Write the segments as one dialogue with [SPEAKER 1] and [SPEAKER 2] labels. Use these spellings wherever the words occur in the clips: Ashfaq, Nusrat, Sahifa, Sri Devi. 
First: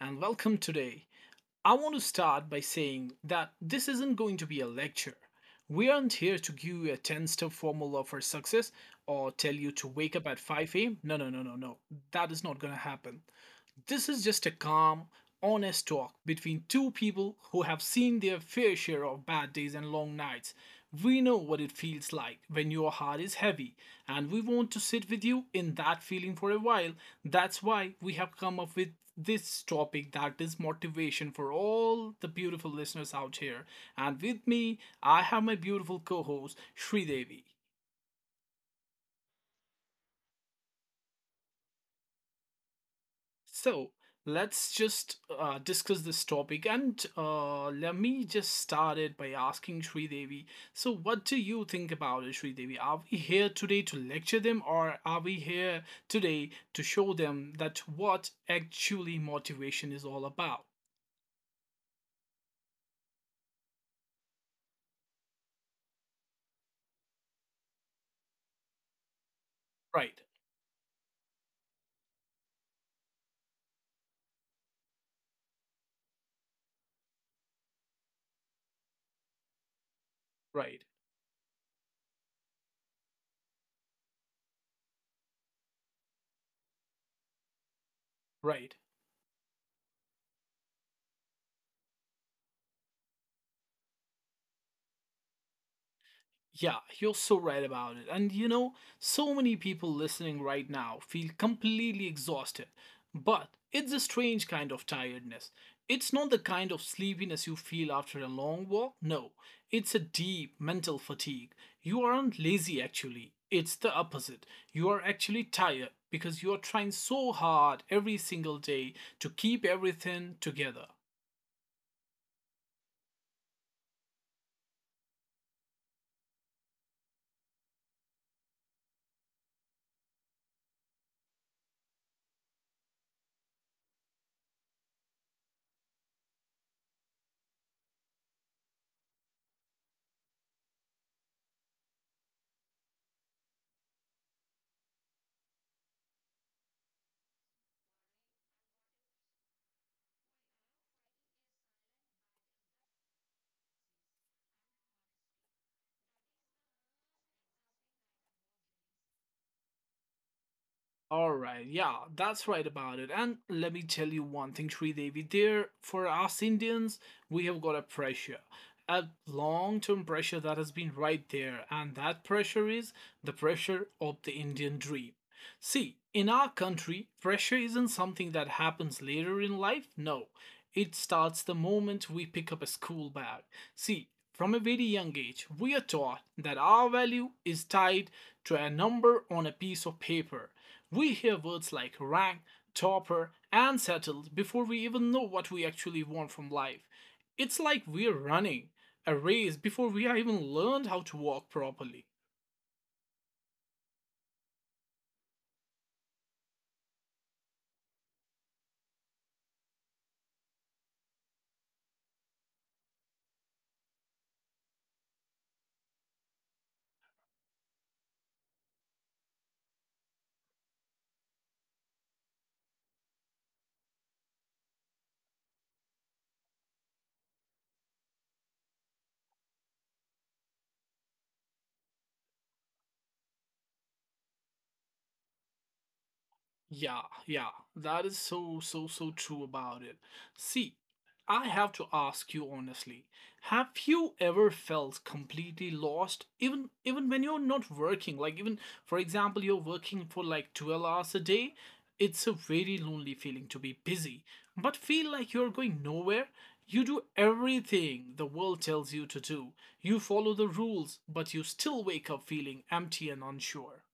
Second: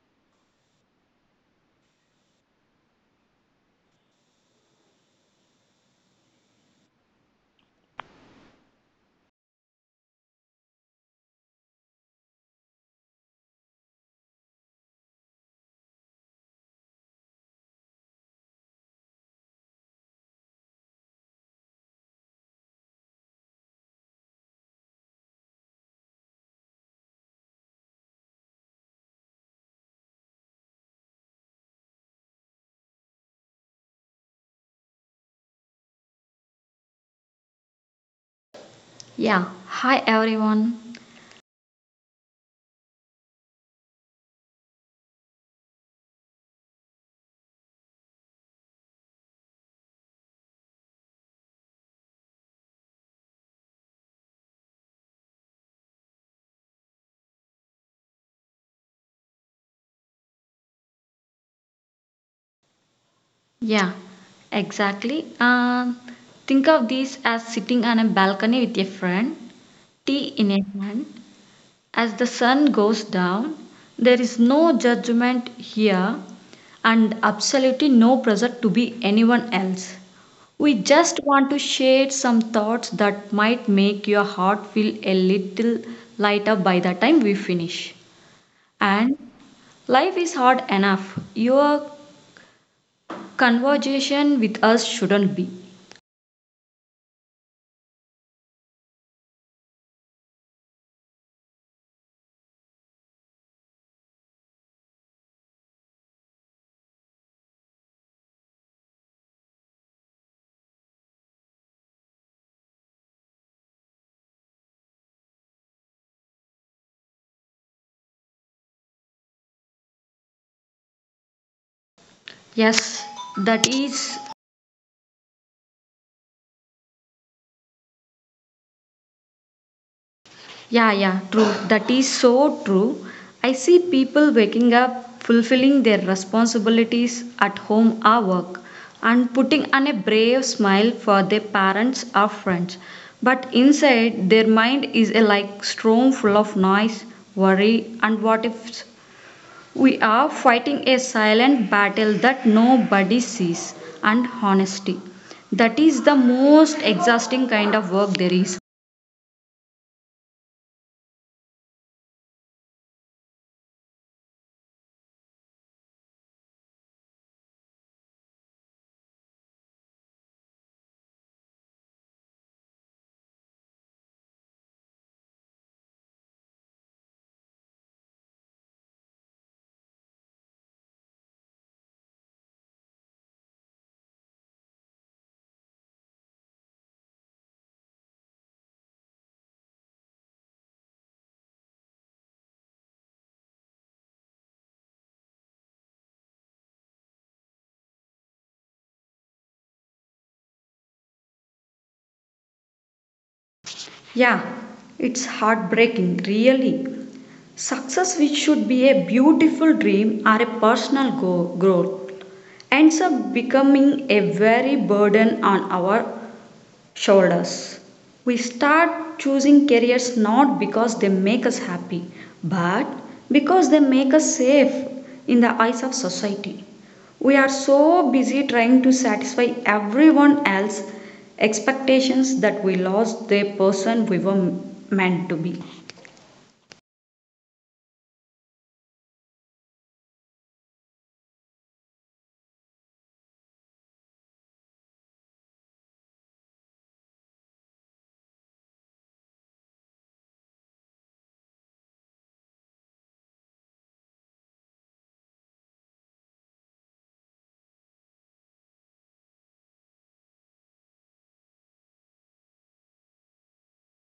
[SPEAKER 1] and welcome today. I want to start by saying that this isn't going to be a lecture. We aren't here to give you a 10 step formula for success or tell you to wake up at 5 a.m. No, no, no, no, no. That is not going to happen. This is just a calm, honest talk between two people who have seen their fair share of bad days and long nights. We know what it feels like when your heart is heavy, and we want to sit with you in that feeling for a while. That's why we have come up with this topic that is motivation for all the beautiful listeners out here. And with me, I have my beautiful co host, Sri Devi.
[SPEAKER 2] Yeah, hi everyone.
[SPEAKER 1] So let's just discuss this topic, and let me just start it by asking Sri Devi. So, what do you think about it, Sri Devi? Are we here today to lecture them, or are we here today to show them that what actually motivation is all about?
[SPEAKER 2] Yeah, exactly. Think of this as sitting on a balcony with a friend, tea
[SPEAKER 1] Right,
[SPEAKER 2] in a hand. As the sun goes down, there is no judgment here and absolutely no pressure to be anyone else. We
[SPEAKER 1] right,
[SPEAKER 2] just want to share some thoughts that might make your heart feel a little lighter by the time we finish.
[SPEAKER 1] right.
[SPEAKER 2] And life is hard enough. Your conversation with us shouldn't be
[SPEAKER 1] Yeah, you're so right about it. And you know, so many people listening right now feel completely exhausted. But it's a strange kind of tiredness. It's not the kind of sleepiness you feel after a long walk. No, it's a deep mental fatigue. You aren't lazy actually. It's the opposite. You are actually tired because you are trying so hard every single day to keep everything together.
[SPEAKER 2] yes that is yeah, true, that is so true. I see people waking up, fulfilling their responsibilities at home or work, and putting on a brave smile for their parents or friends, but inside their mind is a like storm full of noise, worry, and what ifs. We are fighting a silent battle that nobody sees, and honesty. That is the most exhausting kind of work there is.
[SPEAKER 1] All right, yeah, that's right about it. And let me tell you one thing, Sri Devi. There, for us Indians, we have got a pressure, a long-term pressure that has been right there, and that pressure is the pressure of the Indian dream. See, in our country, pressure isn't something that happens later in life. No, it starts the moment we pick up a school bag. See, from a very young age, we are taught that our value is tied to a number on a piece of paper. We hear words like rank, topper, and settled before we even know what we actually want from life. It's like we're running a race before we have even learned how to walk properly.
[SPEAKER 2] Yeah, it's heartbreaking, really. Success, which should be a beautiful dream or a personal growth, ends up becoming a very burden on our shoulders. We start choosing careers not because they make us happy, but because they make us safe in the eyes of society. We are so busy trying to satisfy everyone else's expectations that we lost the person we were meant to be.
[SPEAKER 1] Yeah, yeah, that is so, so, so true about it. See, I have to ask you honestly, have you ever felt completely lost, even when you're not working? Like even, for example, you're working for like 12 hours a day. It's a very lonely feeling to be busy, but feel like you're going nowhere. You do everything the world tells you to do. You follow the rules, but you still wake up feeling empty and unsure.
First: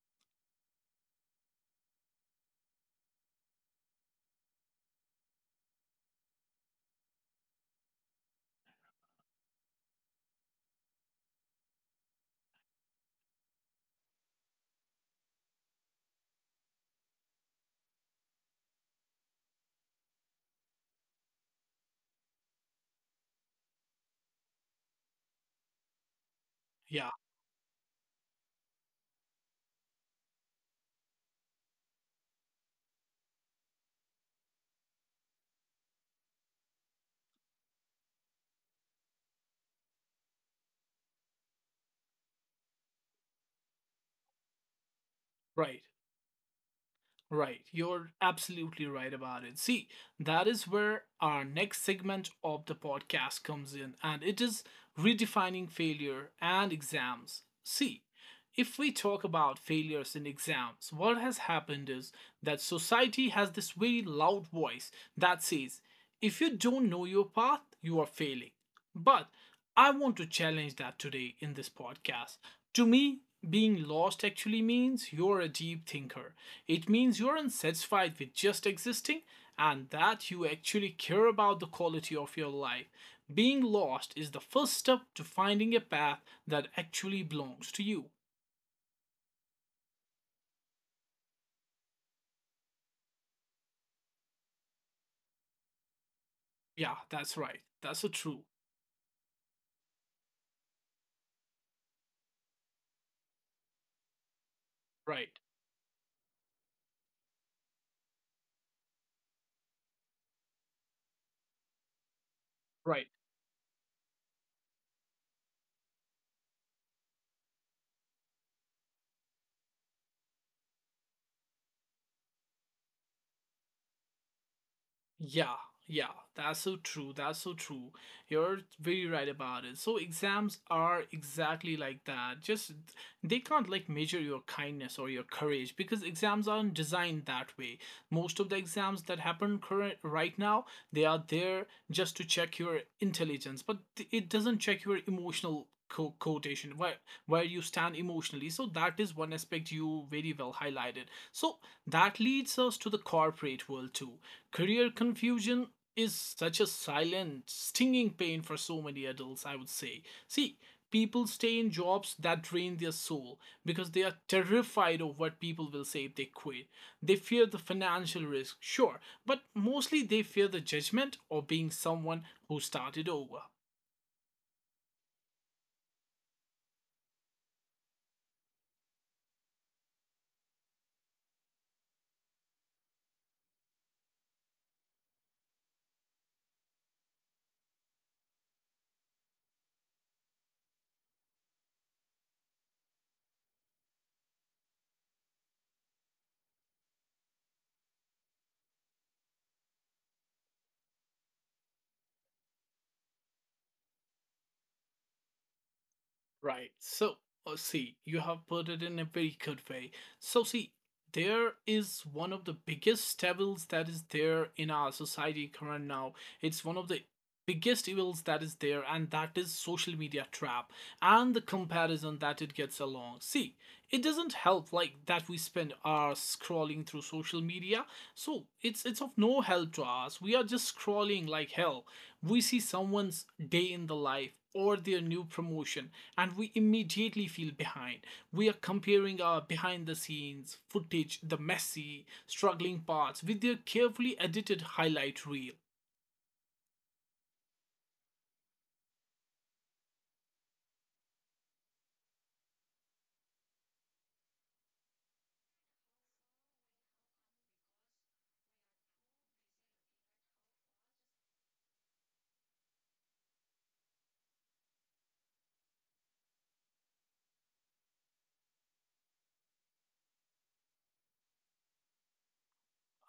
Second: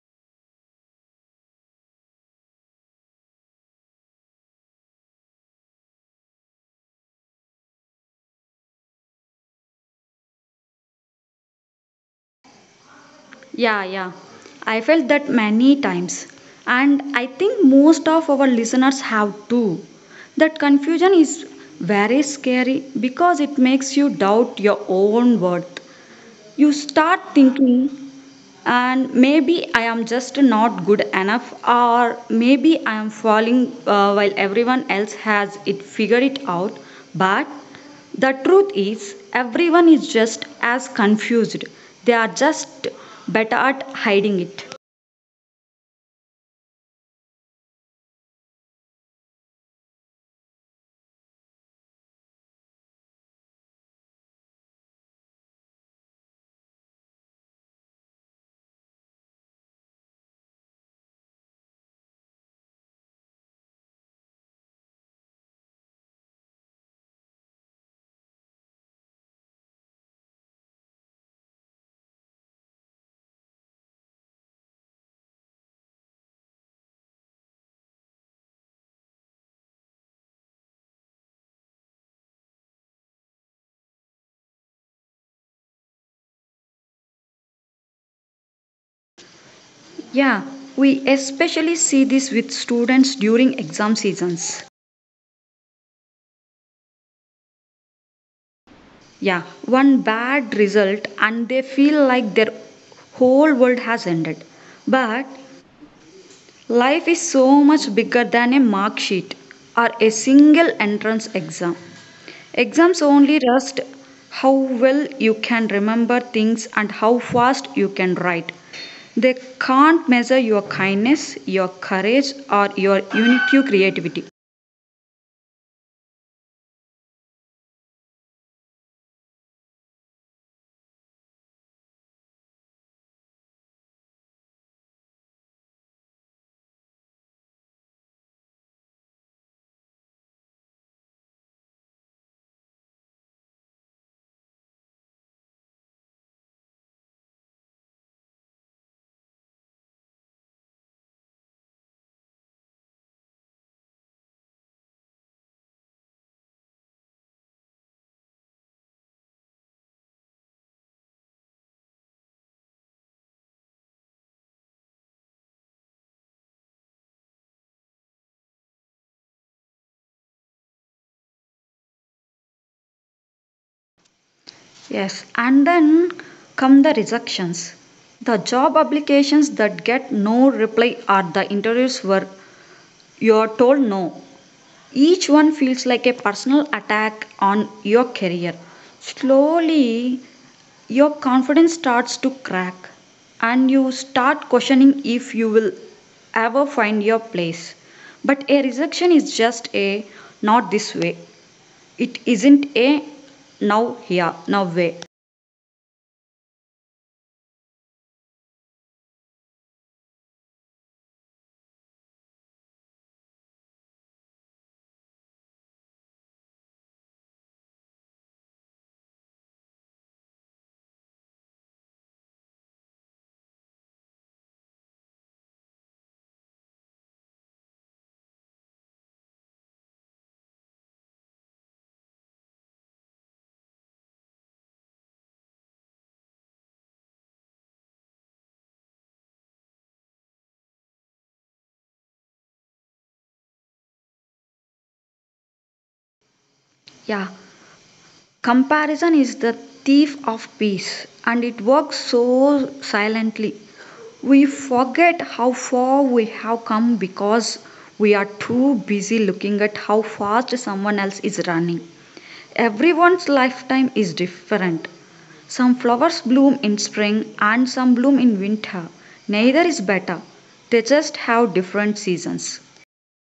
[SPEAKER 2] Yeah, yeah. I felt that many times. And I think most of our listeners have too. That confusion is very scary because it makes you doubt your own worth. You
[SPEAKER 1] Yeah,
[SPEAKER 2] start thinking, and maybe I am just not good enough, or maybe I am falling, while everyone else has it figured it out. But the truth is, everyone is just as confused, they are just better at hiding it.
[SPEAKER 1] right. Right, you're absolutely right about it. See, that is where our next segment of the podcast comes in, and it is redefining failure and exams. See, if we talk about failures in exams, what has happened is that society has this very loud voice that says, if you don't know your path, you are failing. But I want to challenge that today in this podcast. To me, being lost actually means you're a deep thinker. It means you're unsatisfied with just existing and that you actually care about the quality of your life. Being lost is the first step to finding a path that actually belongs to you.
[SPEAKER 2] Yeah, we especially see this with students during exam seasons.
[SPEAKER 1] Yeah, that's right. That's a true.
[SPEAKER 2] Yeah, one bad result and they feel like their whole world has ended. But
[SPEAKER 1] Right.
[SPEAKER 2] life is so much bigger than a mark sheet or a single entrance exam. Exams
[SPEAKER 1] Right.
[SPEAKER 2] only test how well you can remember things and how fast you can write. They can't measure your kindness, your courage, or your unique creativity.
[SPEAKER 1] Yeah, yeah, that's so true. That's so true. You're very right about it. So exams are exactly like that. Just they can't like measure your kindness or your courage because exams aren't designed that way, most of the exams that happen current right now, they are there just to check your intelligence, but it doesn't check your emotional quotation, where you stand emotionally, so that is one aspect you very well highlighted. So that leads us to the corporate world too. Career confusion is such a silent, stinging pain for so many adults, I would say. See, people stay in jobs that drain their soul because they are terrified of what people will say if they quit. They fear the financial risk, sure, but mostly they fear the judgment of being someone who started over.
[SPEAKER 2] Yes, and then come the rejections. The job applications that get no reply, or the interviews where you're told no. Each one feels like a personal attack on your career. Slowly your confidence starts to crack, and you start questioning if you will ever find your place. But a rejection is just a not this way, it isn't a now here now way.
[SPEAKER 1] Right. So, see, you have put it in a very good way. So, see, there is one of the biggest evils that is there in our society current now. It's one of the biggest evils that is there, and that is social media trap and the comparison that it gets along. See, it doesn't help like that we spend hours scrolling through social media. So it's of no help to us. We are just scrolling like hell. We see someone's day in the life or their new promotion and we immediately feel behind. We are comparing our behind the scenes footage, the messy, struggling parts with their carefully edited highlight reel.
[SPEAKER 2] Yeah, comparison is the thief of peace and it works so silently. We forget how far we have come because we are too busy looking at how fast someone else is running. Everyone's lifetime is different. Some flowers bloom in spring and some bloom in winter. Neither is better. They just have different seasons.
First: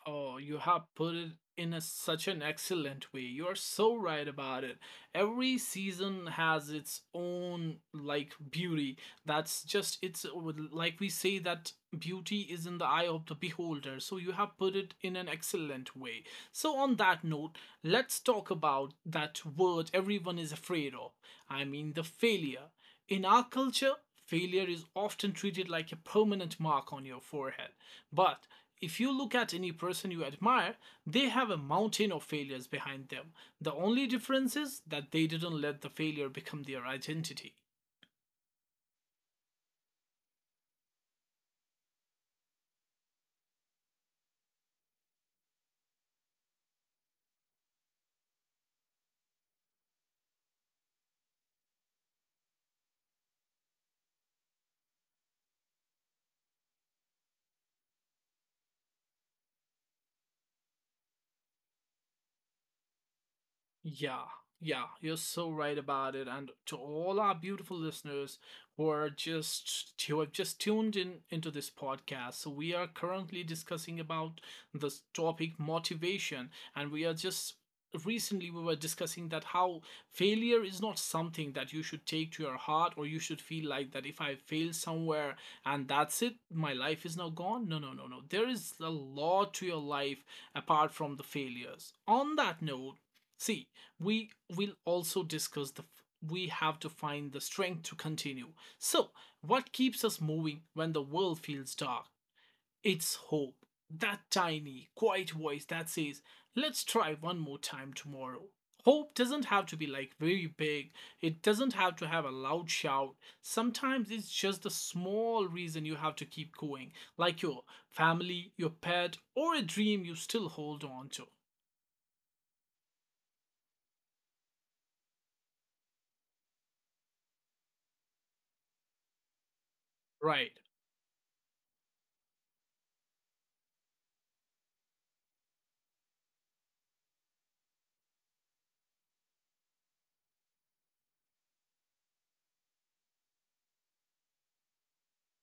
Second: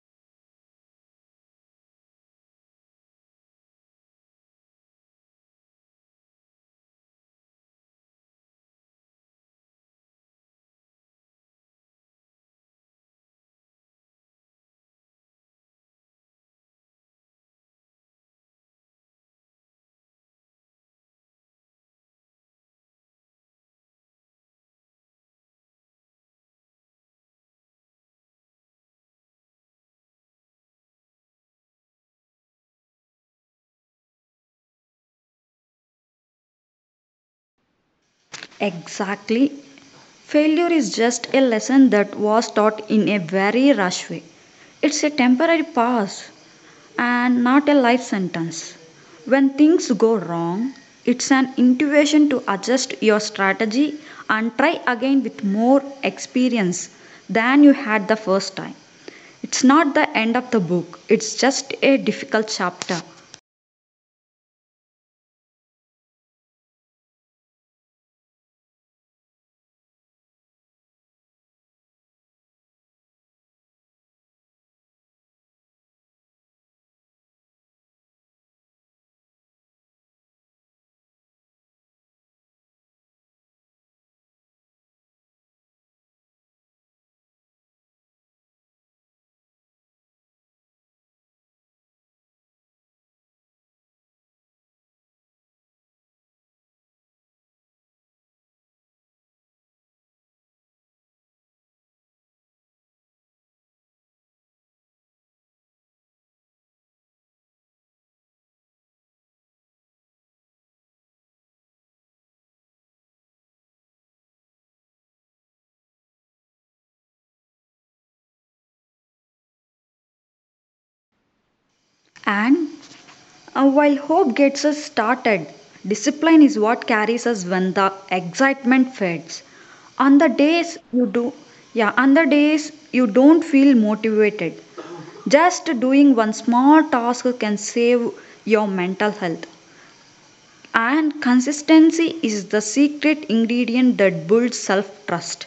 [SPEAKER 1] Oh, you have put it in a, such an excellent way. You are so right about it. Every season has its own like beauty. That's just it's like we say that beauty is in the eye of the beholder. So you have put it in an excellent way. So on that note, let's talk about that word everyone is afraid of. I mean the failure. In our culture, failure is often treated like a permanent mark on your forehead. But if you look at any person you admire, they have a mountain of failures behind them. The only difference is that they didn't let the failure become their identity.
[SPEAKER 2] Exactly. Failure is just a lesson that was taught in a very rush way. It's a temporary pass and not a life sentence. When things go wrong, it's an intuition to adjust your strategy and try again with more experience than you had the first time. It's not the end of the book, it's just a difficult chapter.
[SPEAKER 1] Yeah, yeah, you're so right about it. And to all our beautiful listeners who are just who have just tuned in into this podcast, so we are currently discussing about this topic motivation, and we are just recently we were discussing that how failure is not something that you should take to your heart or you should feel like that if I fail somewhere and that's it, my life is now gone. No, no, no, no, there is a lot to your life apart from the failures. On that note, see, we will also discuss the, we have to find the strength to continue. So, what keeps us moving when the world feels dark? It's hope. That tiny, quiet voice that says, let's try one more time tomorrow. Hope doesn't have to be like very big, it doesn't have to have a loud shout. Sometimes it's just the small reason you have to keep going, like your family, your pet, or a dream you still hold on to.
[SPEAKER 2] And While hope gets us started, discipline is what carries us when the excitement fades. On the
[SPEAKER 1] Right.
[SPEAKER 2] days you on the days you don't feel motivated, just doing one small task can save your mental health. And consistency is the secret ingredient that builds self trust.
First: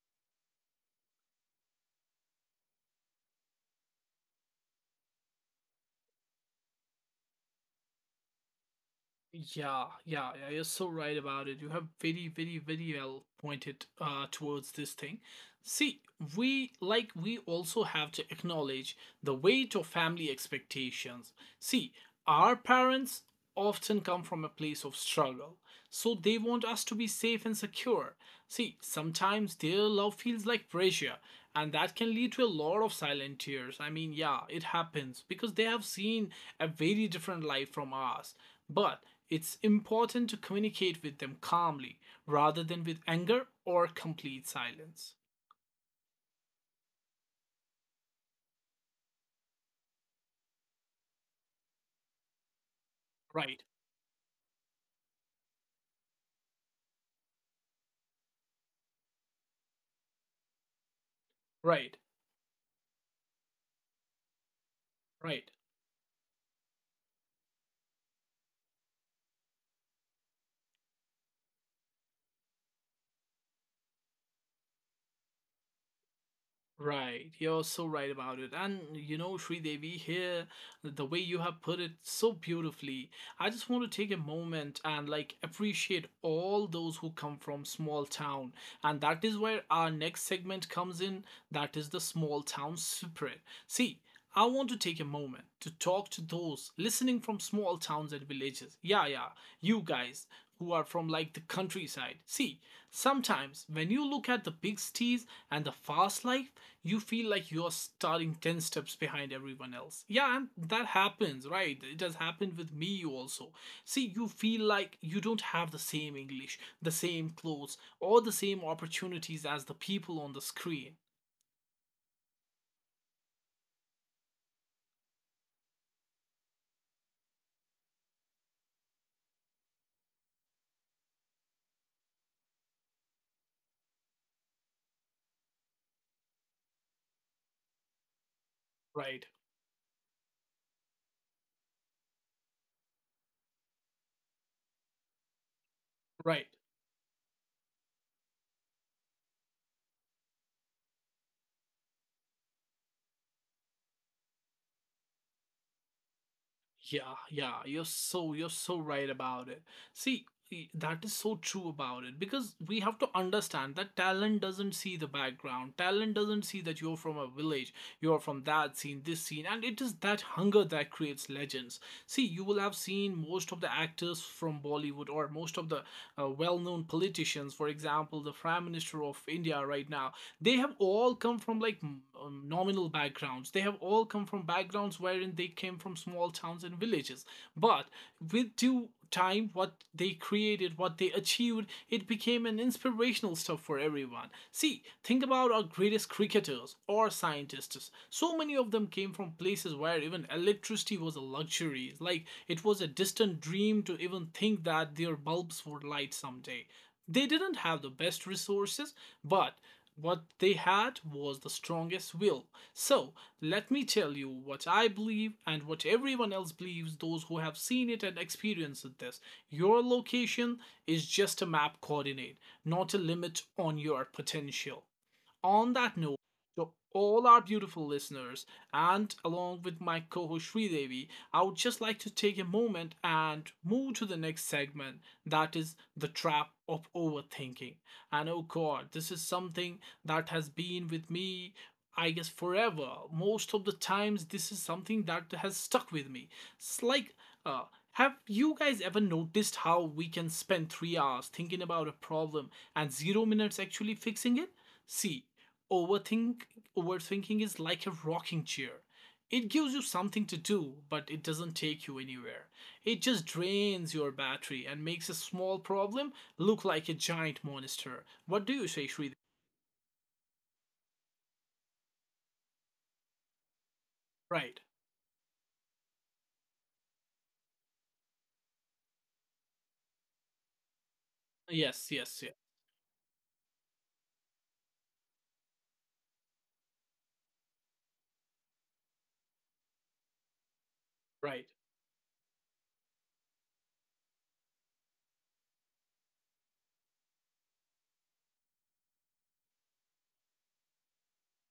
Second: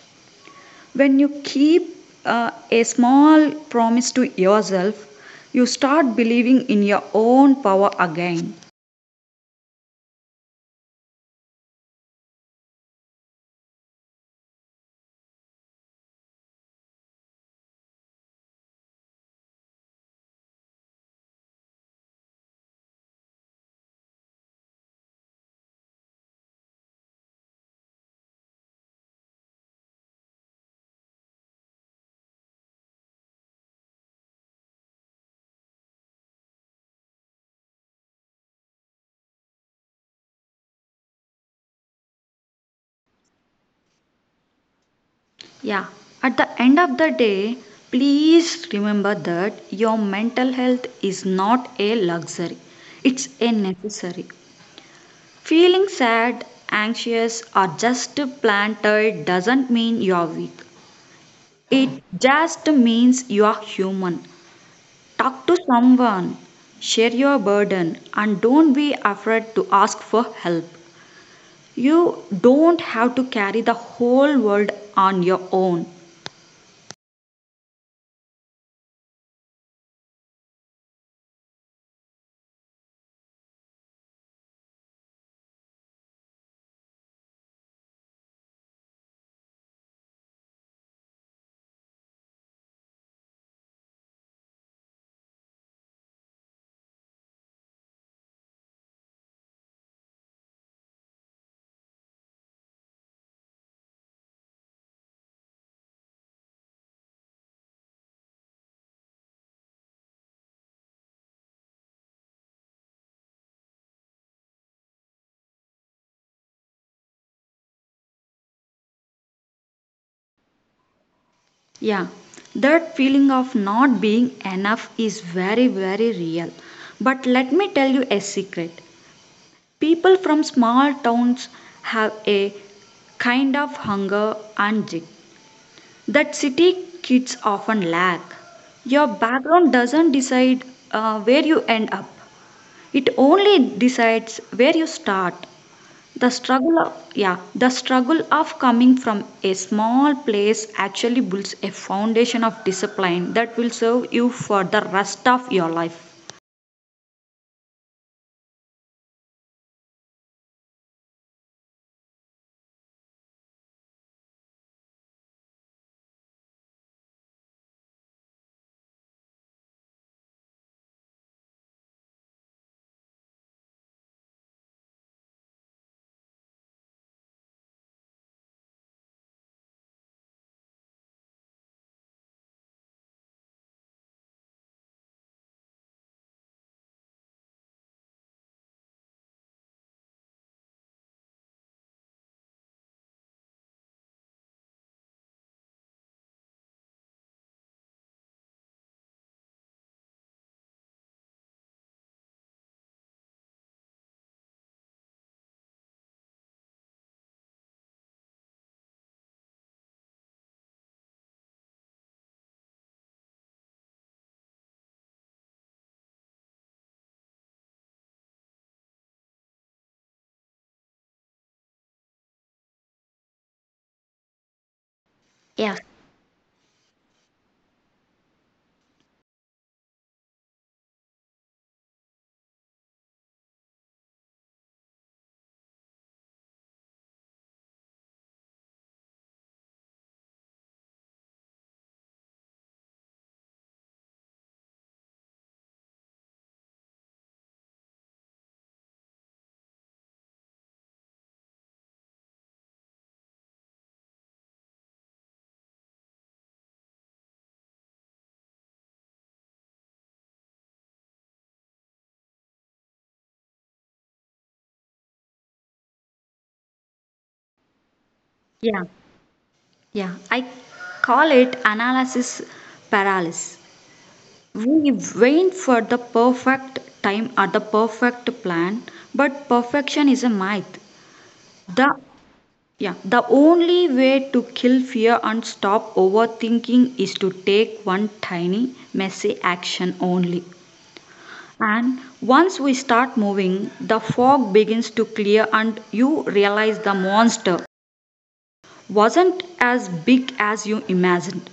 [SPEAKER 2] When you keep a small promise to yourself, you start believing in your own power again.
[SPEAKER 1] Yeah, yeah, yeah, you're so right about it. You have very, very, very well pointed towards this thing. See, we like we also have to acknowledge the weight of family expectations. See, our parents often come from a place of struggle, so they want us to be safe and secure. See, sometimes their love feels like pressure, and that can lead to a lot of silent tears. I mean, yeah, it happens because they have seen a very different life from ours. But it's important to communicate with them calmly rather than with anger or complete silence.
[SPEAKER 2] Yeah, at the end of the day, please remember that your mental health is not a luxury, it's a
[SPEAKER 1] Right,
[SPEAKER 2] necessary. Feeling sad, anxious, or just planted doesn't mean you're weak,
[SPEAKER 1] right,
[SPEAKER 2] it just means you're human. Talk
[SPEAKER 1] right.
[SPEAKER 2] to someone, share your burden, and don't be afraid to ask for help. You don't have to carry the whole world on your own.
[SPEAKER 1] Right, you're so right about it. And you know, Sri Devi here, the way you have put it so beautifully, I just want to take a moment and like appreciate all those who come from small town. And that is where our next segment comes in. That is the small town spirit. See, I want to take a moment to talk to those listening from small towns and villages. Yeah, yeah, you guys who are from like the countryside. See, sometimes when you look at the big cities and the fast life, you feel like you're starting 10 steps behind everyone else. Yeah, and that happens, right? It has happened with me also. See, you feel like you don't have the same English, the same clothes, or the same opportunities as the people on the screen.
[SPEAKER 2] Yeah, that feeling of not being enough is very, very real. But let me tell you a secret. People from small towns have a kind of hunger and jig that city kids often lack. Your
[SPEAKER 1] Right,
[SPEAKER 2] background doesn't decide where you end up, it only decides where you start.
[SPEAKER 1] right.
[SPEAKER 2] The struggle of coming from a small place actually builds a foundation of discipline that will serve you for the rest of your life.
[SPEAKER 1] Yeah, yeah, you're so right about it. See, that is so true about it because we have to understand that talent doesn't see the background. Talent doesn't see that you're from a village, you're from that scene, this scene, and it is that hunger that creates legends. See, you will have seen most of the actors from Bollywood or most of the well-known politicians, for example, the Prime Minister of India right now, they have all come from like nominal backgrounds. They have all come from backgrounds wherein they came from small towns and villages, but with due time, what they created, what they achieved, it became an inspirational stuff for everyone. See, think about our greatest cricketers or scientists. So many of them came from places where even electricity was a luxury, like it was a distant dream to even think that their bulbs would light someday. They didn't have the best resources, but what they had was the strongest will. So, let me tell you what I believe and what everyone else believes, those who have seen it and experienced this. Your location is just a map coordinate, not a limit on your potential. On
[SPEAKER 2] Yeah.
[SPEAKER 1] that note, to all our beautiful listeners, and along with my co host Devi, I would just like to take a moment and move to the next segment that is the trap of overthinking. And oh God, this is something that has been with me, I guess, forever. Most of the times, this is something that has stuck with me. It's like, uh, have you guys ever noticed how we can spend 3 hours thinking about a problem and 0 minutes actually fixing it? See, overthink overthinking is like a rocking chair. It gives you something to do, but it doesn't take you anywhere. It just drains your battery and makes a small problem look like a giant monster. What do you
[SPEAKER 2] Yeah,
[SPEAKER 1] say, Shri?
[SPEAKER 2] yeah. I call it analysis paralysis.
[SPEAKER 1] Right.
[SPEAKER 2] We wait for the perfect time or the perfect plan, but perfection is a myth. The
[SPEAKER 1] Yes, yes, yeah.
[SPEAKER 2] Yeah, the only way to kill fear and stop overthinking is to take one tiny, messy action only.
[SPEAKER 1] Right.
[SPEAKER 2] And once we start moving, the fog begins to clear, and you realize the monster wasn't as big as you imagined.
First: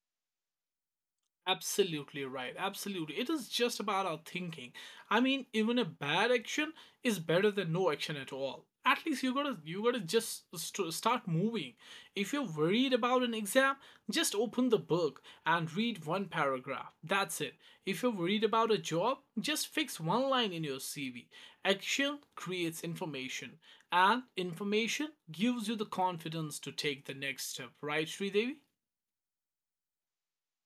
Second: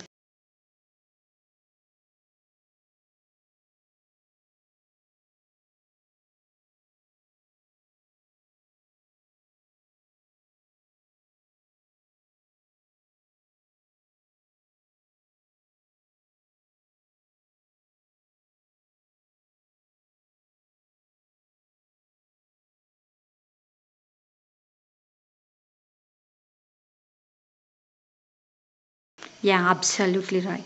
[SPEAKER 1] Absolutely right. Absolutely. It is just about our thinking. I mean, even a bad action is better than no action at all. At least you gotta just start moving. If you're worried about an exam, just open the book and read one paragraph. That's it. If you're worried about a job, just fix one line in your CV. Action creates information, and information gives you the confidence to take the next step. Right, Sri Devi?
[SPEAKER 2] Yeah, absolutely right.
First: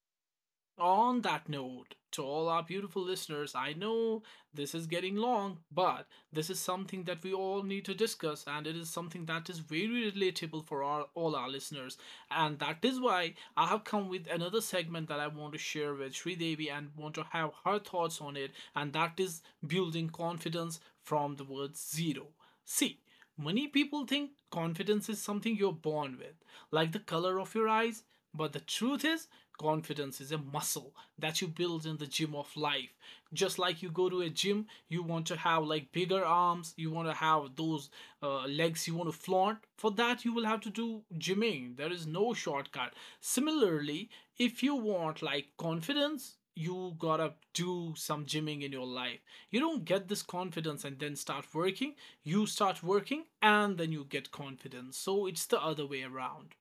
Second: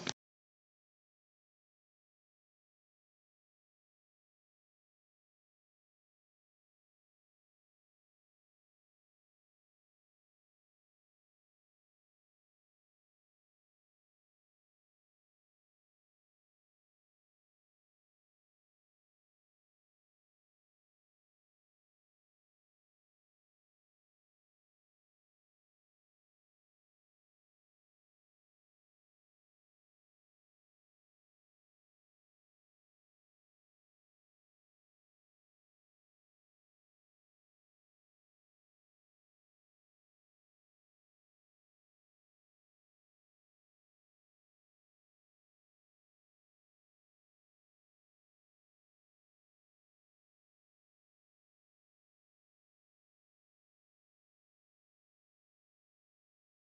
[SPEAKER 1] On that note, to all our beautiful listeners, I know this is getting long, but this is something that we all need to discuss, and it is something that is very relatable for our, all our listeners. And that is why I have come with another segment that I want to share with Sri and want to have her thoughts on it, and that is building confidence from the word zero. See, many people think confidence is something you're born with, like the color of your eyes, but the truth is, confidence is a muscle that you build in the gym of life. Just like you go to a gym, you want to have like bigger arms, you want to have those legs you want to flaunt. For that, you will have to do gymming. There is no shortcut. Similarly, if you want like confidence, you gotta do some gymming in your life. You don't get this confidence and then start working. You start working and then you get confidence. So it's the other way around,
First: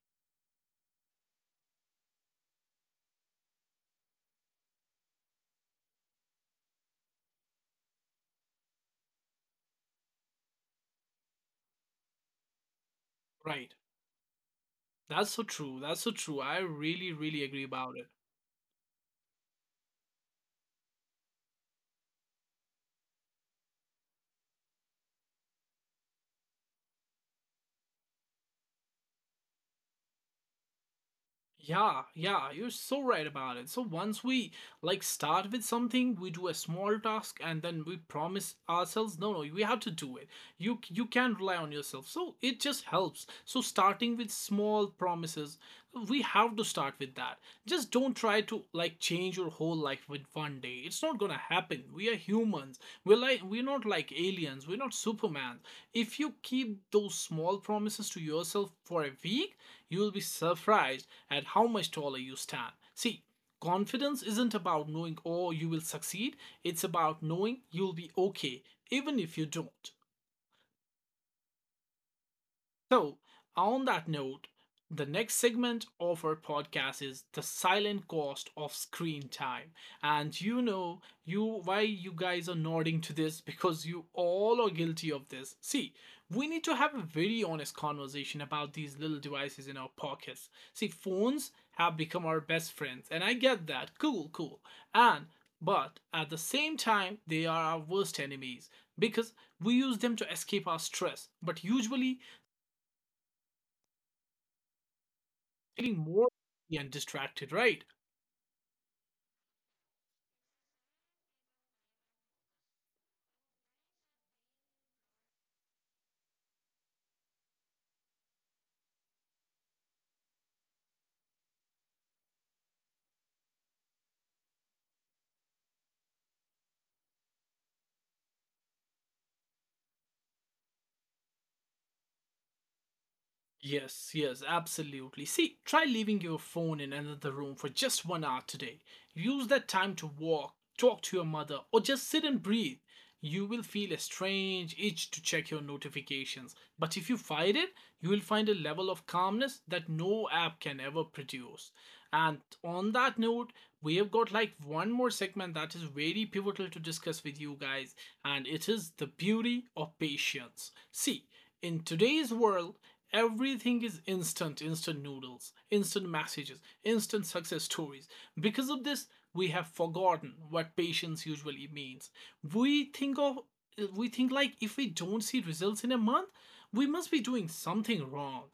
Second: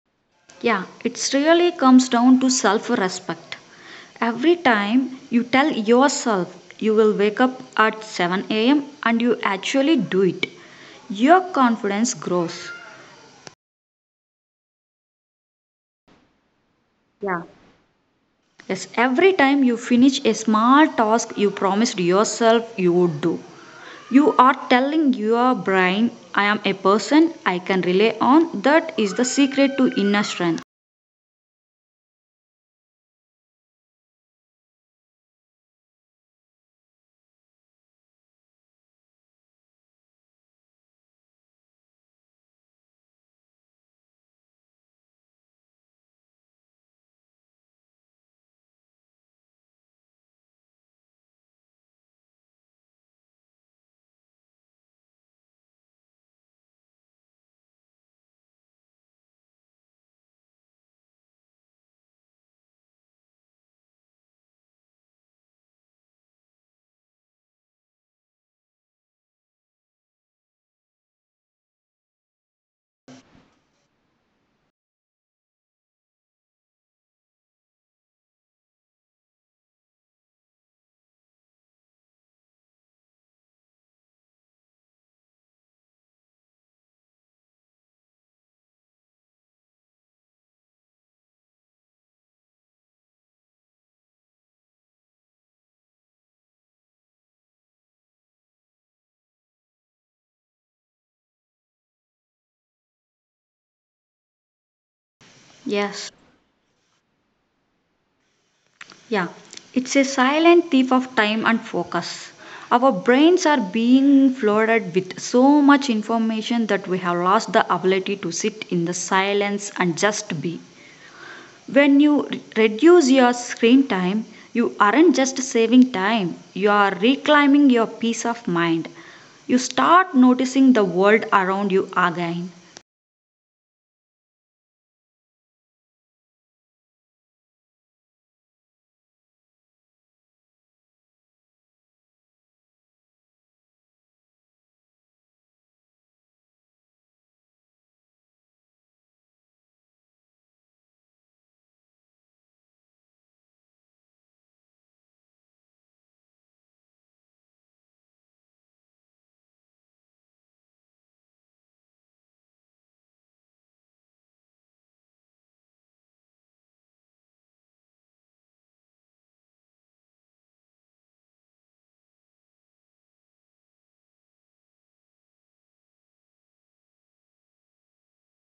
[SPEAKER 2] Yeah, it really comes down to self respect. Every time you tell yourself you will wake up at 7 a.m. and you actually do it, your confidence grows.
[SPEAKER 1] right? That's so true. That's so true. I really, really
[SPEAKER 2] Yeah.
[SPEAKER 1] agree about it.
[SPEAKER 2] Yes, every time you finish a small task you promised yourself you would do, you are telling your brain, I am a person I can rely on. That is the secret to inner strength.
[SPEAKER 1] Yeah, yeah, you're so right about it. So once we like start with something, we do a small task and then we promise ourselves, no no, we have to do it. You can rely on yourself, so it just helps. So starting with small promises, we have to start with that. Just don't try to like change your whole life with one day. It's not gonna happen. We are humans, we're like, we're not like aliens, we're not superman. If you keep those small promises to yourself for a week, you will be surprised at how much taller you stand. See, confidence isn't about knowing, oh, you will succeed. It's about knowing you'll be okay, even if you don't. So, on that note, the next segment of our podcast is the silent cost of screen time. And you know, you why you guys are nodding to this because you all are guilty of this. See, we need to have a very honest conversation about these little devices in our pockets. See, phones have become our best friends, and I get that. Cool, cool. And But at the same time, they are our worst enemies because we use them to escape our stress. But usually, getting
[SPEAKER 2] Yes.
[SPEAKER 1] more and distracted, right?
[SPEAKER 2] Yeah, it's a silent thief of time and focus. Our brains are being flooded with so much information that we have lost the ability to sit in the silence and just be. When you reduce your screen time, you aren't just saving time, you are reclaiming your peace of mind. You start noticing the world around you again.
[SPEAKER 1] Yes, yes, absolutely. See, try leaving your phone in another room for just 1 hour today. Use that time to walk, talk to your mother, or just sit and breathe. You will feel a strange itch to check your notifications. But if you fight it, you will find a level of calmness that no app can ever produce. And on that note, we have got like one more segment that is very pivotal to discuss with you guys, and it is the beauty of patience. See, in today's world, everything is instant, instant noodles, instant messages, instant success stories. Because of this, we have forgotten what patience usually means. We think of we think like if we don't see results in a month, we must be doing something wrong.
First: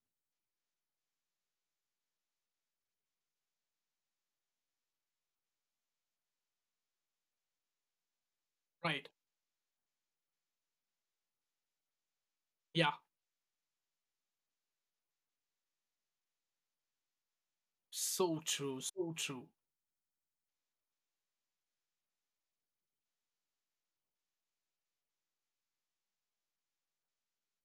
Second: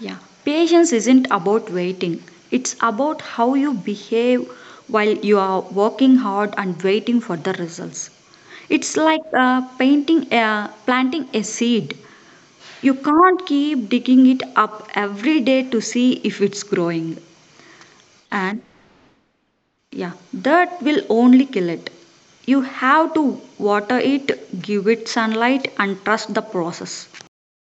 [SPEAKER 2] Yeah, patience isn't about waiting. It's about how you behave while you are working hard and waiting for the results. It's
[SPEAKER 1] Right.
[SPEAKER 2] like planting a seed.
[SPEAKER 1] Yeah.
[SPEAKER 2] You can't keep digging it up every day to see if it's growing.
[SPEAKER 1] So
[SPEAKER 2] And
[SPEAKER 1] true. So true.
[SPEAKER 2] yeah, that will only kill it. You have to water it, give it sunlight, and trust the process.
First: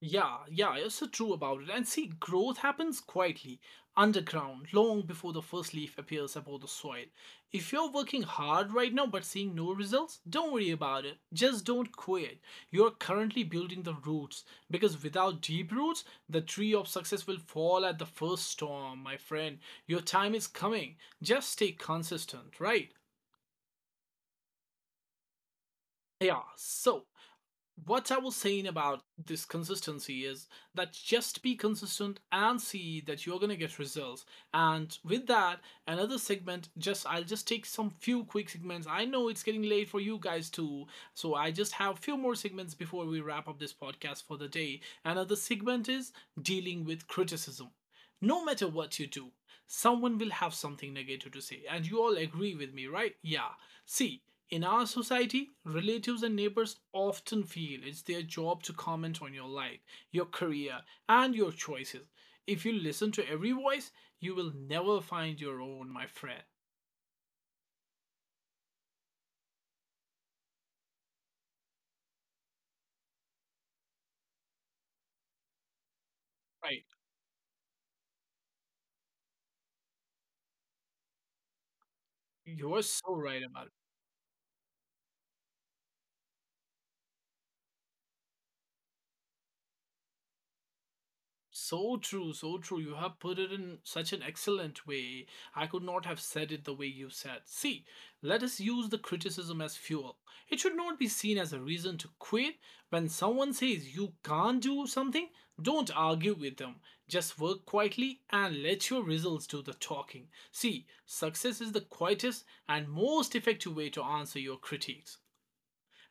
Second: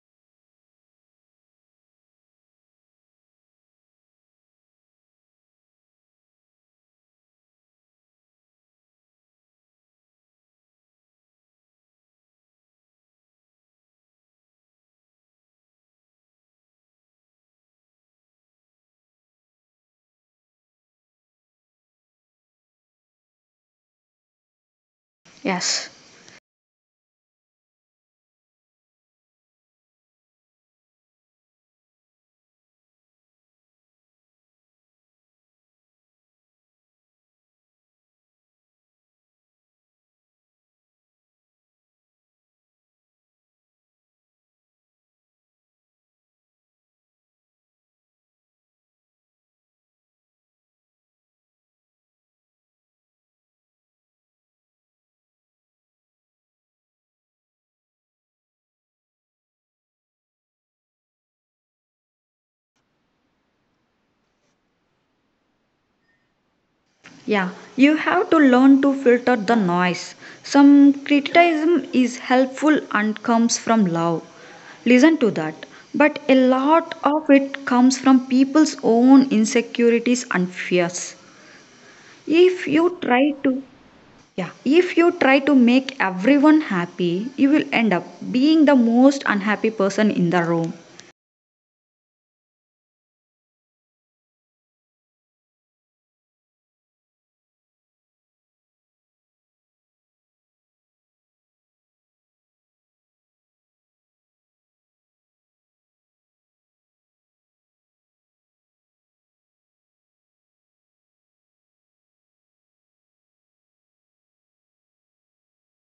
[SPEAKER 1] Yeah, yeah, you're so true about it. And see, growth happens quietly, underground, long before the first leaf appears above the soil. If you're working hard right now but seeing no results, don't worry about it. Just don't quit. You're currently building the roots because without deep roots, the tree of success will fall at the first storm, my friend. Your time is coming. Just stay consistent, right?
[SPEAKER 2] Yes.
[SPEAKER 1] Yeah, so what I was saying about this consistency is that just be consistent and see that you're gonna get results. And with that, another segment. Just I'll just take some few quick segments. I know it's getting late for you guys too, so I just have few more segments before we wrap up this podcast for the day. Another segment is dealing with criticism. No matter what you do, someone will have something negative to say, and you all agree with me, right? Yeah. See, in our society, relatives and neighbors often feel it's their job to comment on your life, your career, and your choices. If you listen to every voice, you will never find your own, my friend.
[SPEAKER 2] Yeah, you have to learn to filter the noise. Some criticism is helpful and comes from love. Listen to that. But a
[SPEAKER 1] Right,
[SPEAKER 2] lot of it comes from people's own insecurities and fears. If
[SPEAKER 1] you're
[SPEAKER 2] you
[SPEAKER 1] so
[SPEAKER 2] try
[SPEAKER 1] right about it.
[SPEAKER 2] to yeah, If you try to make everyone happy, you will end up being the most unhappy person in the room.
[SPEAKER 1] So true, so true. You have put it in such an excellent way. I could not have said it the way you said. See, let us use the criticism as fuel. It should not be seen as a reason to quit. When someone says you can't do something, don't argue with them. Just work quietly and let your results do the talking. See, success is the quietest and most effective way to answer your critiques.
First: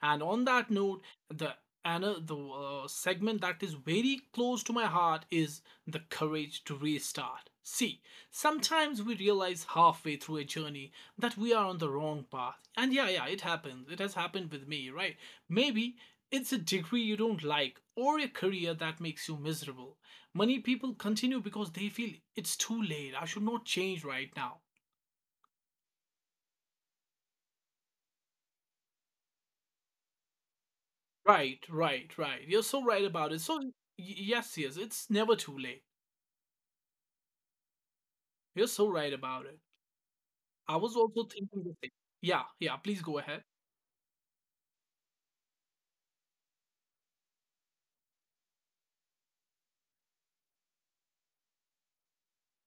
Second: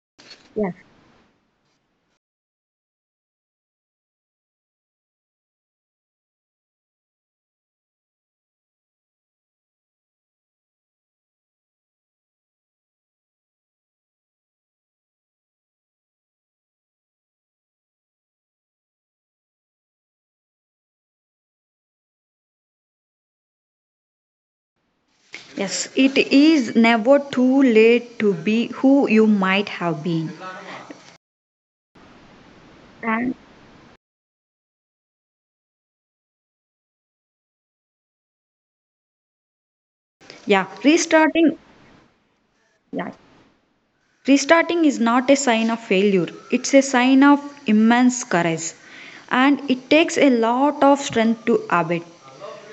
[SPEAKER 1] And on that
[SPEAKER 2] Yes.
[SPEAKER 1] note, the the segment that is very close to my heart is the courage to restart. See, sometimes we realize halfway through a journey that we are on the wrong path. And yeah, yeah, it happens. It has happened with me, right? Maybe it's a degree you don't like or a career that makes you miserable. Many people continue because they feel it's too late. I should not change right now.
[SPEAKER 2] Yes, it is never too late to be who you might have been.
[SPEAKER 1] Right, right, right. You're so right
[SPEAKER 2] And
[SPEAKER 1] about it. So, yes, yes, it's never too late. You're so right about it.
[SPEAKER 2] yeah,
[SPEAKER 1] I was also
[SPEAKER 2] Restarting
[SPEAKER 1] thinking the same. Yeah, yeah, please
[SPEAKER 2] Yeah.
[SPEAKER 1] go ahead.
[SPEAKER 2] Restarting is not a sign of failure, it's a sign of immense courage. And it takes a lot of strength to abet.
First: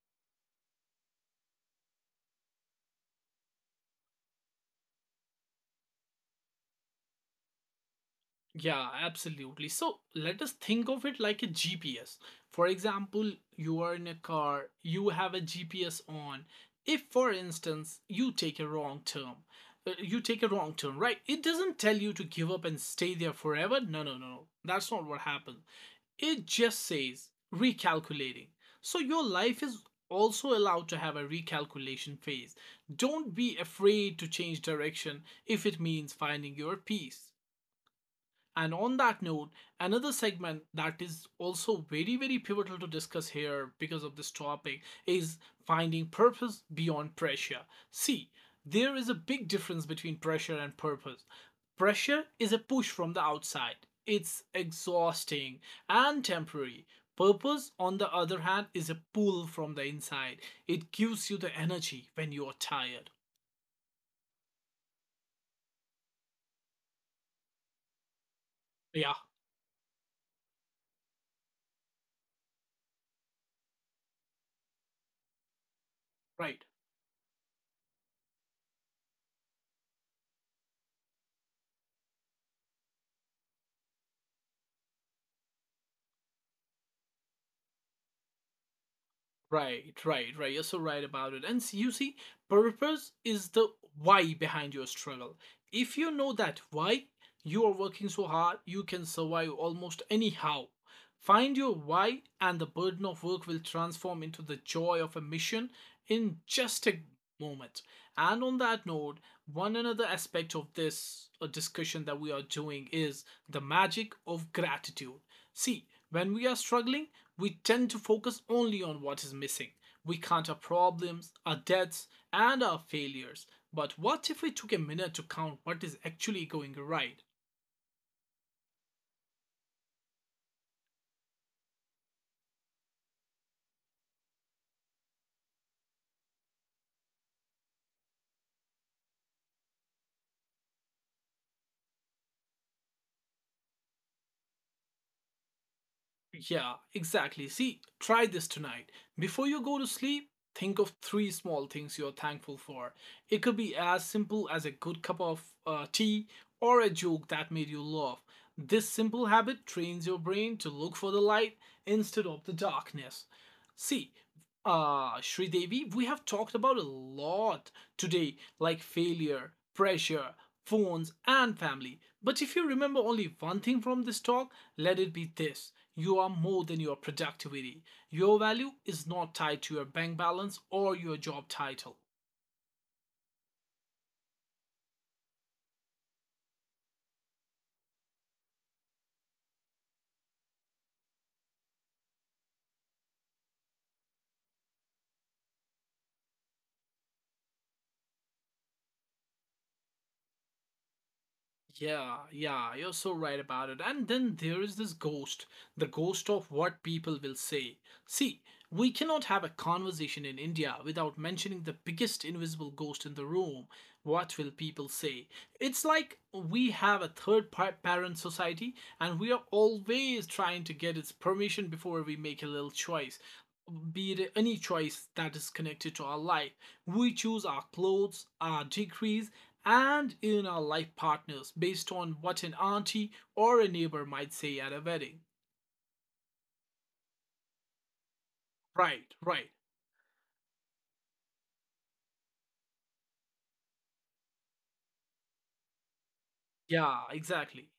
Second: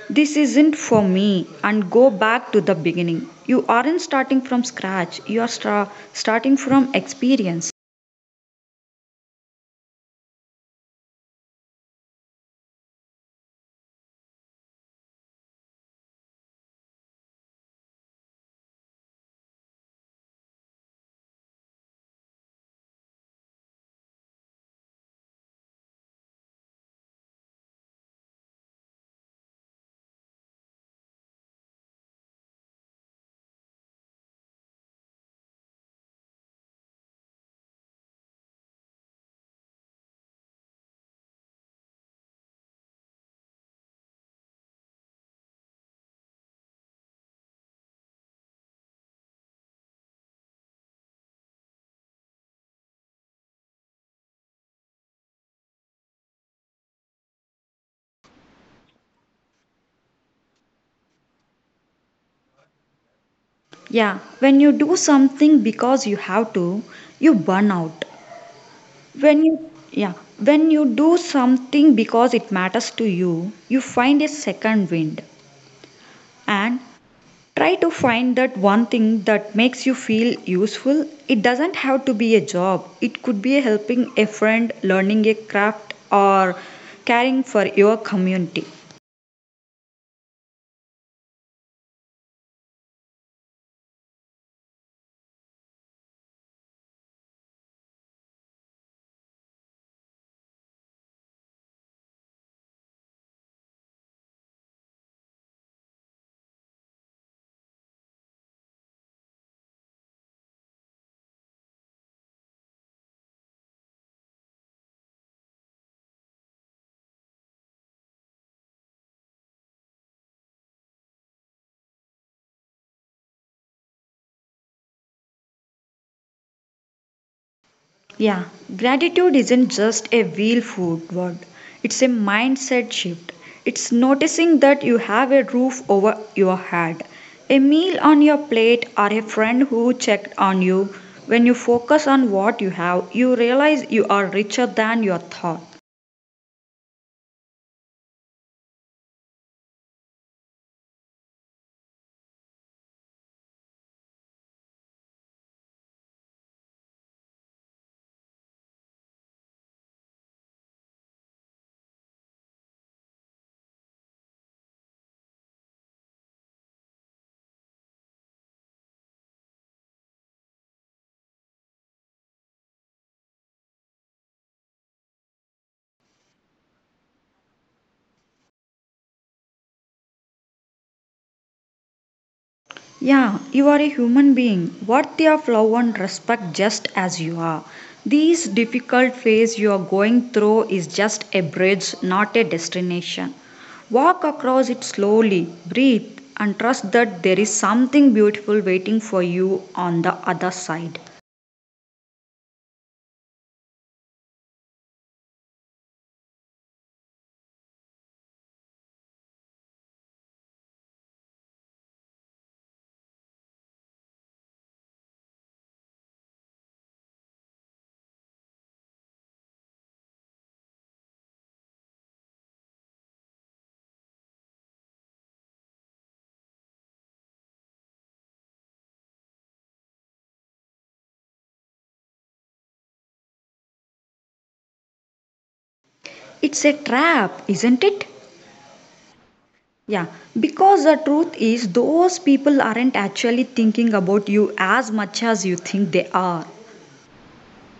[SPEAKER 2] This isn't for me, and go back to the beginning. You aren't starting from scratch, you are starting from experience.
[SPEAKER 1] Yeah, absolutely. So let us think of it like a GPS. For example, you are in a car, you have a GPS on. If, for instance, you take a wrong turn, right? It doesn't tell you to give up and stay there forever. No, no, no, no. That's not what happens. It just says recalculating. So your life is also allowed to have a recalculation phase. Don't be afraid to change direction if it means finding your peace. And on that note, another segment that is also very, very pivotal to discuss here because of this topic is finding purpose beyond pressure. See, there is a big difference between pressure and purpose. Pressure is a push from the outside, it's exhausting and temporary. Purpose, on the other hand, is a pull from the inside. It gives you the energy when you're tired.
[SPEAKER 2] Yeah, when you do something because you have to, you burn out.
[SPEAKER 1] Yeah,
[SPEAKER 2] When you yeah, when you do something because it matters to you, you find a second wind.
[SPEAKER 1] right.
[SPEAKER 2] And try to find that one thing that makes you feel useful. It doesn't have to be a job, it could be helping a friend, learning a craft, or caring for your community.
[SPEAKER 1] Right, right, right. You're so right about it. And you see, purpose is the why behind your struggle. If you know that why you are working so hard, you can survive almost anyhow. Find your why, and the burden of work will transform into the joy of a mission in just a moment. And on that note, one another aspect of this discussion that we are doing is the magic of gratitude. See, when we are struggling, we tend to focus only on what is missing. We count our problems, our debts, and our failures. But what if we took a minute to count what is actually going right?
[SPEAKER 2] Yeah, gratitude isn't just a wheel food word, it's a mindset shift. It's noticing that you have a roof over your head, a meal on your plate, or a friend who checked on you. When you focus on what you have, you realize you are richer than your thought.
[SPEAKER 1] Yeah, exactly. See, try this tonight. Before you go to sleep, think of 3 small things you're thankful for. It could be as simple as a good cup of tea or a joke that made you laugh. This simple habit trains your brain to look for the light instead of the darkness. See, Sridevi, we have talked about a lot today, like failure, pressure, phones, and family. But if you remember only one thing from this talk, let it be this: you are more than your productivity. Your value is not tied to your bank balance or your job title.
[SPEAKER 2] Yeah, you are a human being worthy of love and respect just as you are. This difficult phase you are going through is just a bridge, not a destination. Walk across it slowly, breathe, and trust that there is something beautiful waiting for you on the other side.
[SPEAKER 1] Yeah, yeah, you're so right about it. And then there is this ghost, the ghost of what people will say. See, we cannot have a conversation in India without mentioning the biggest invisible ghost in the room. What will people say? It's like we have a third parent society, and we are always trying to get its permission before we make a little choice. Be it any choice that is connected to our life. We choose our clothes, our degrees, and in our life partners based on what an auntie or a neighbor might say at a wedding.
[SPEAKER 2] It's a trap, isn't it?
[SPEAKER 1] Right, right.
[SPEAKER 2] Yeah, because the truth is, those people aren't actually thinking about you as much as you think they are.
[SPEAKER 1] Yeah, exactly.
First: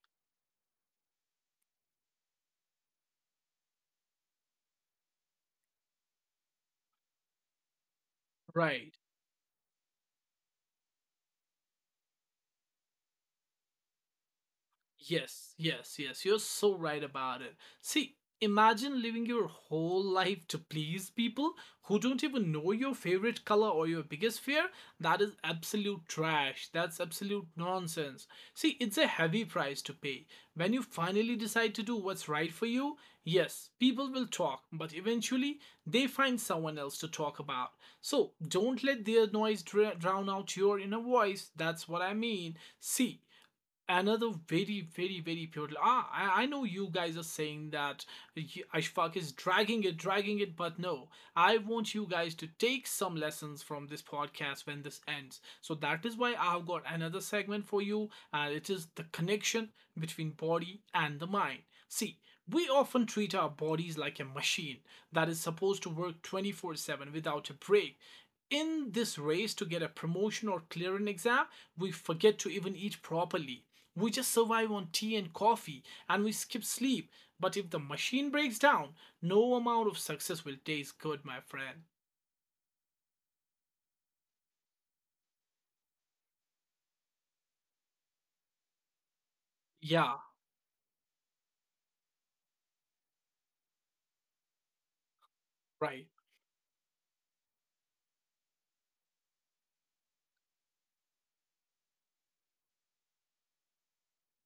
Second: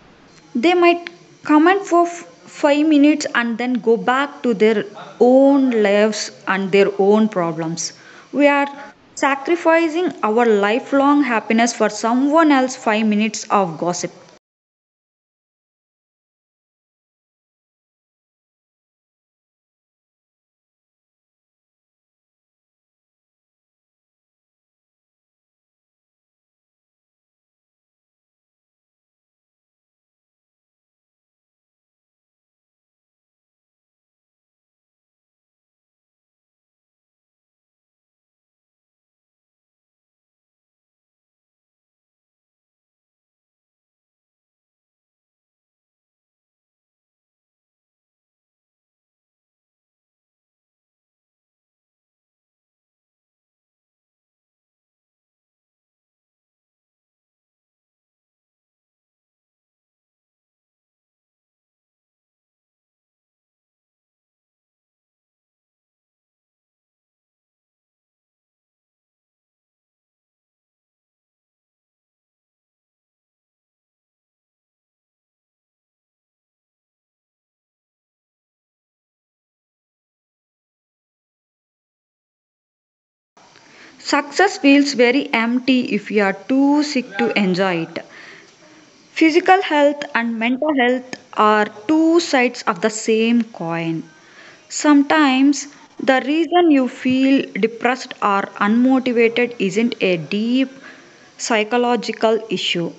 [SPEAKER 2] They might comment for 5 minutes and then go back to their own lives and their own problems. We are
[SPEAKER 1] Right.
[SPEAKER 2] sacrificing our lifelong happiness for someone else's 5 minutes of gossip.
[SPEAKER 1] Yes, yes, yes. You're so right about it. See, imagine living your whole life to please people who don't even know your favorite color or your biggest fear. That is absolute trash. That's absolute nonsense. See, it's a heavy price to pay. When you finally decide to do what's right for you, yes, people will talk, but eventually they find someone else to talk about. So don't let their noise drown out your inner voice. That's what I mean. See, another very pivotal I know you guys are saying that y- Ashfaq is dragging it, but no, I want you guys to take some lessons from this podcast when this ends. So that is why I've got another segment for you, and it is the connection between body and the mind. See, we often treat our bodies like a machine that is supposed to work 24/7 without a break. In this race to get a promotion or clear an exam, we forget to even eat properly. We just survive on tea and coffee, and we skip sleep. But if the machine breaks down, no amount of success will taste good, my friend.
[SPEAKER 2] Success feels very empty if you are too sick to enjoy it.
[SPEAKER 1] Yeah,
[SPEAKER 2] Physical health and mental health are two sides of the same coin.
[SPEAKER 1] right.
[SPEAKER 2] Sometimes the reason you feel depressed or unmotivated isn't a deep psychological issue.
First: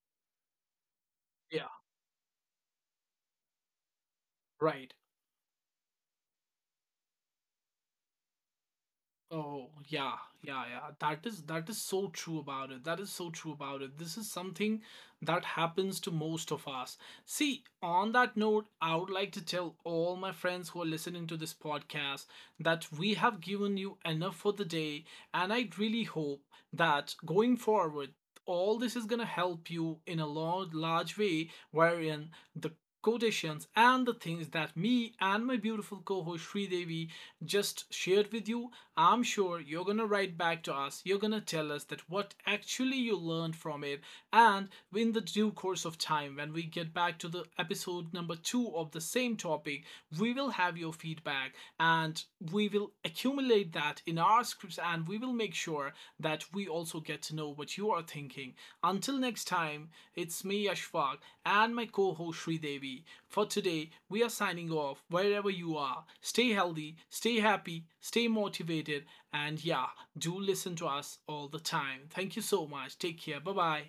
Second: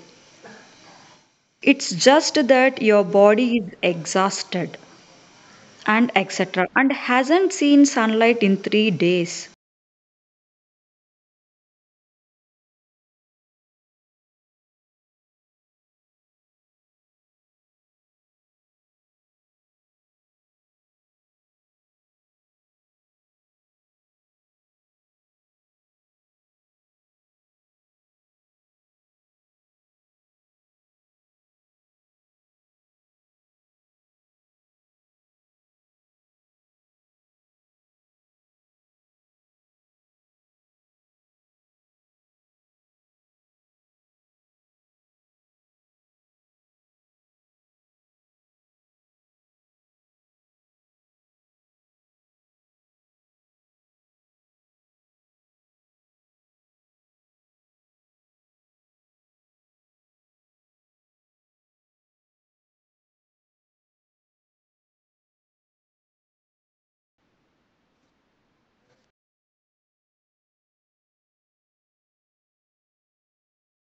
[SPEAKER 1] Yeah,
[SPEAKER 2] It's just that your body is exhausted,
[SPEAKER 1] right.
[SPEAKER 2] and etc. and hasn't seen sunlight in 3 days.
[SPEAKER 1] Oh, yeah, yeah, yeah. That is so true about it. That is so true about it. This is something that happens to most of us. See, on that note, I would like to tell all my friends who are listening to this podcast that we have given you enough for the day, and I really hope that going forward, all this is going to help you in a large, large way, wherein the quotations and the things that me and my beautiful co-host Sri Devi just shared with you. I'm sure you're gonna write back to us. You're gonna tell us that what actually you learned from it, and in the due course of time, when we get back to the episode number two of the same topic, we will have your feedback, and we will accumulate that in our scripts, and we will make sure that we also get to know what you are thinking. Until next time, it's me, Ashfaq, and my co host, Sri Devi. For today, we are signing off. Wherever you are, stay healthy, stay happy, stay motivated, and yeah, do listen to us all the time. Thank you so much. Take care. Bye bye.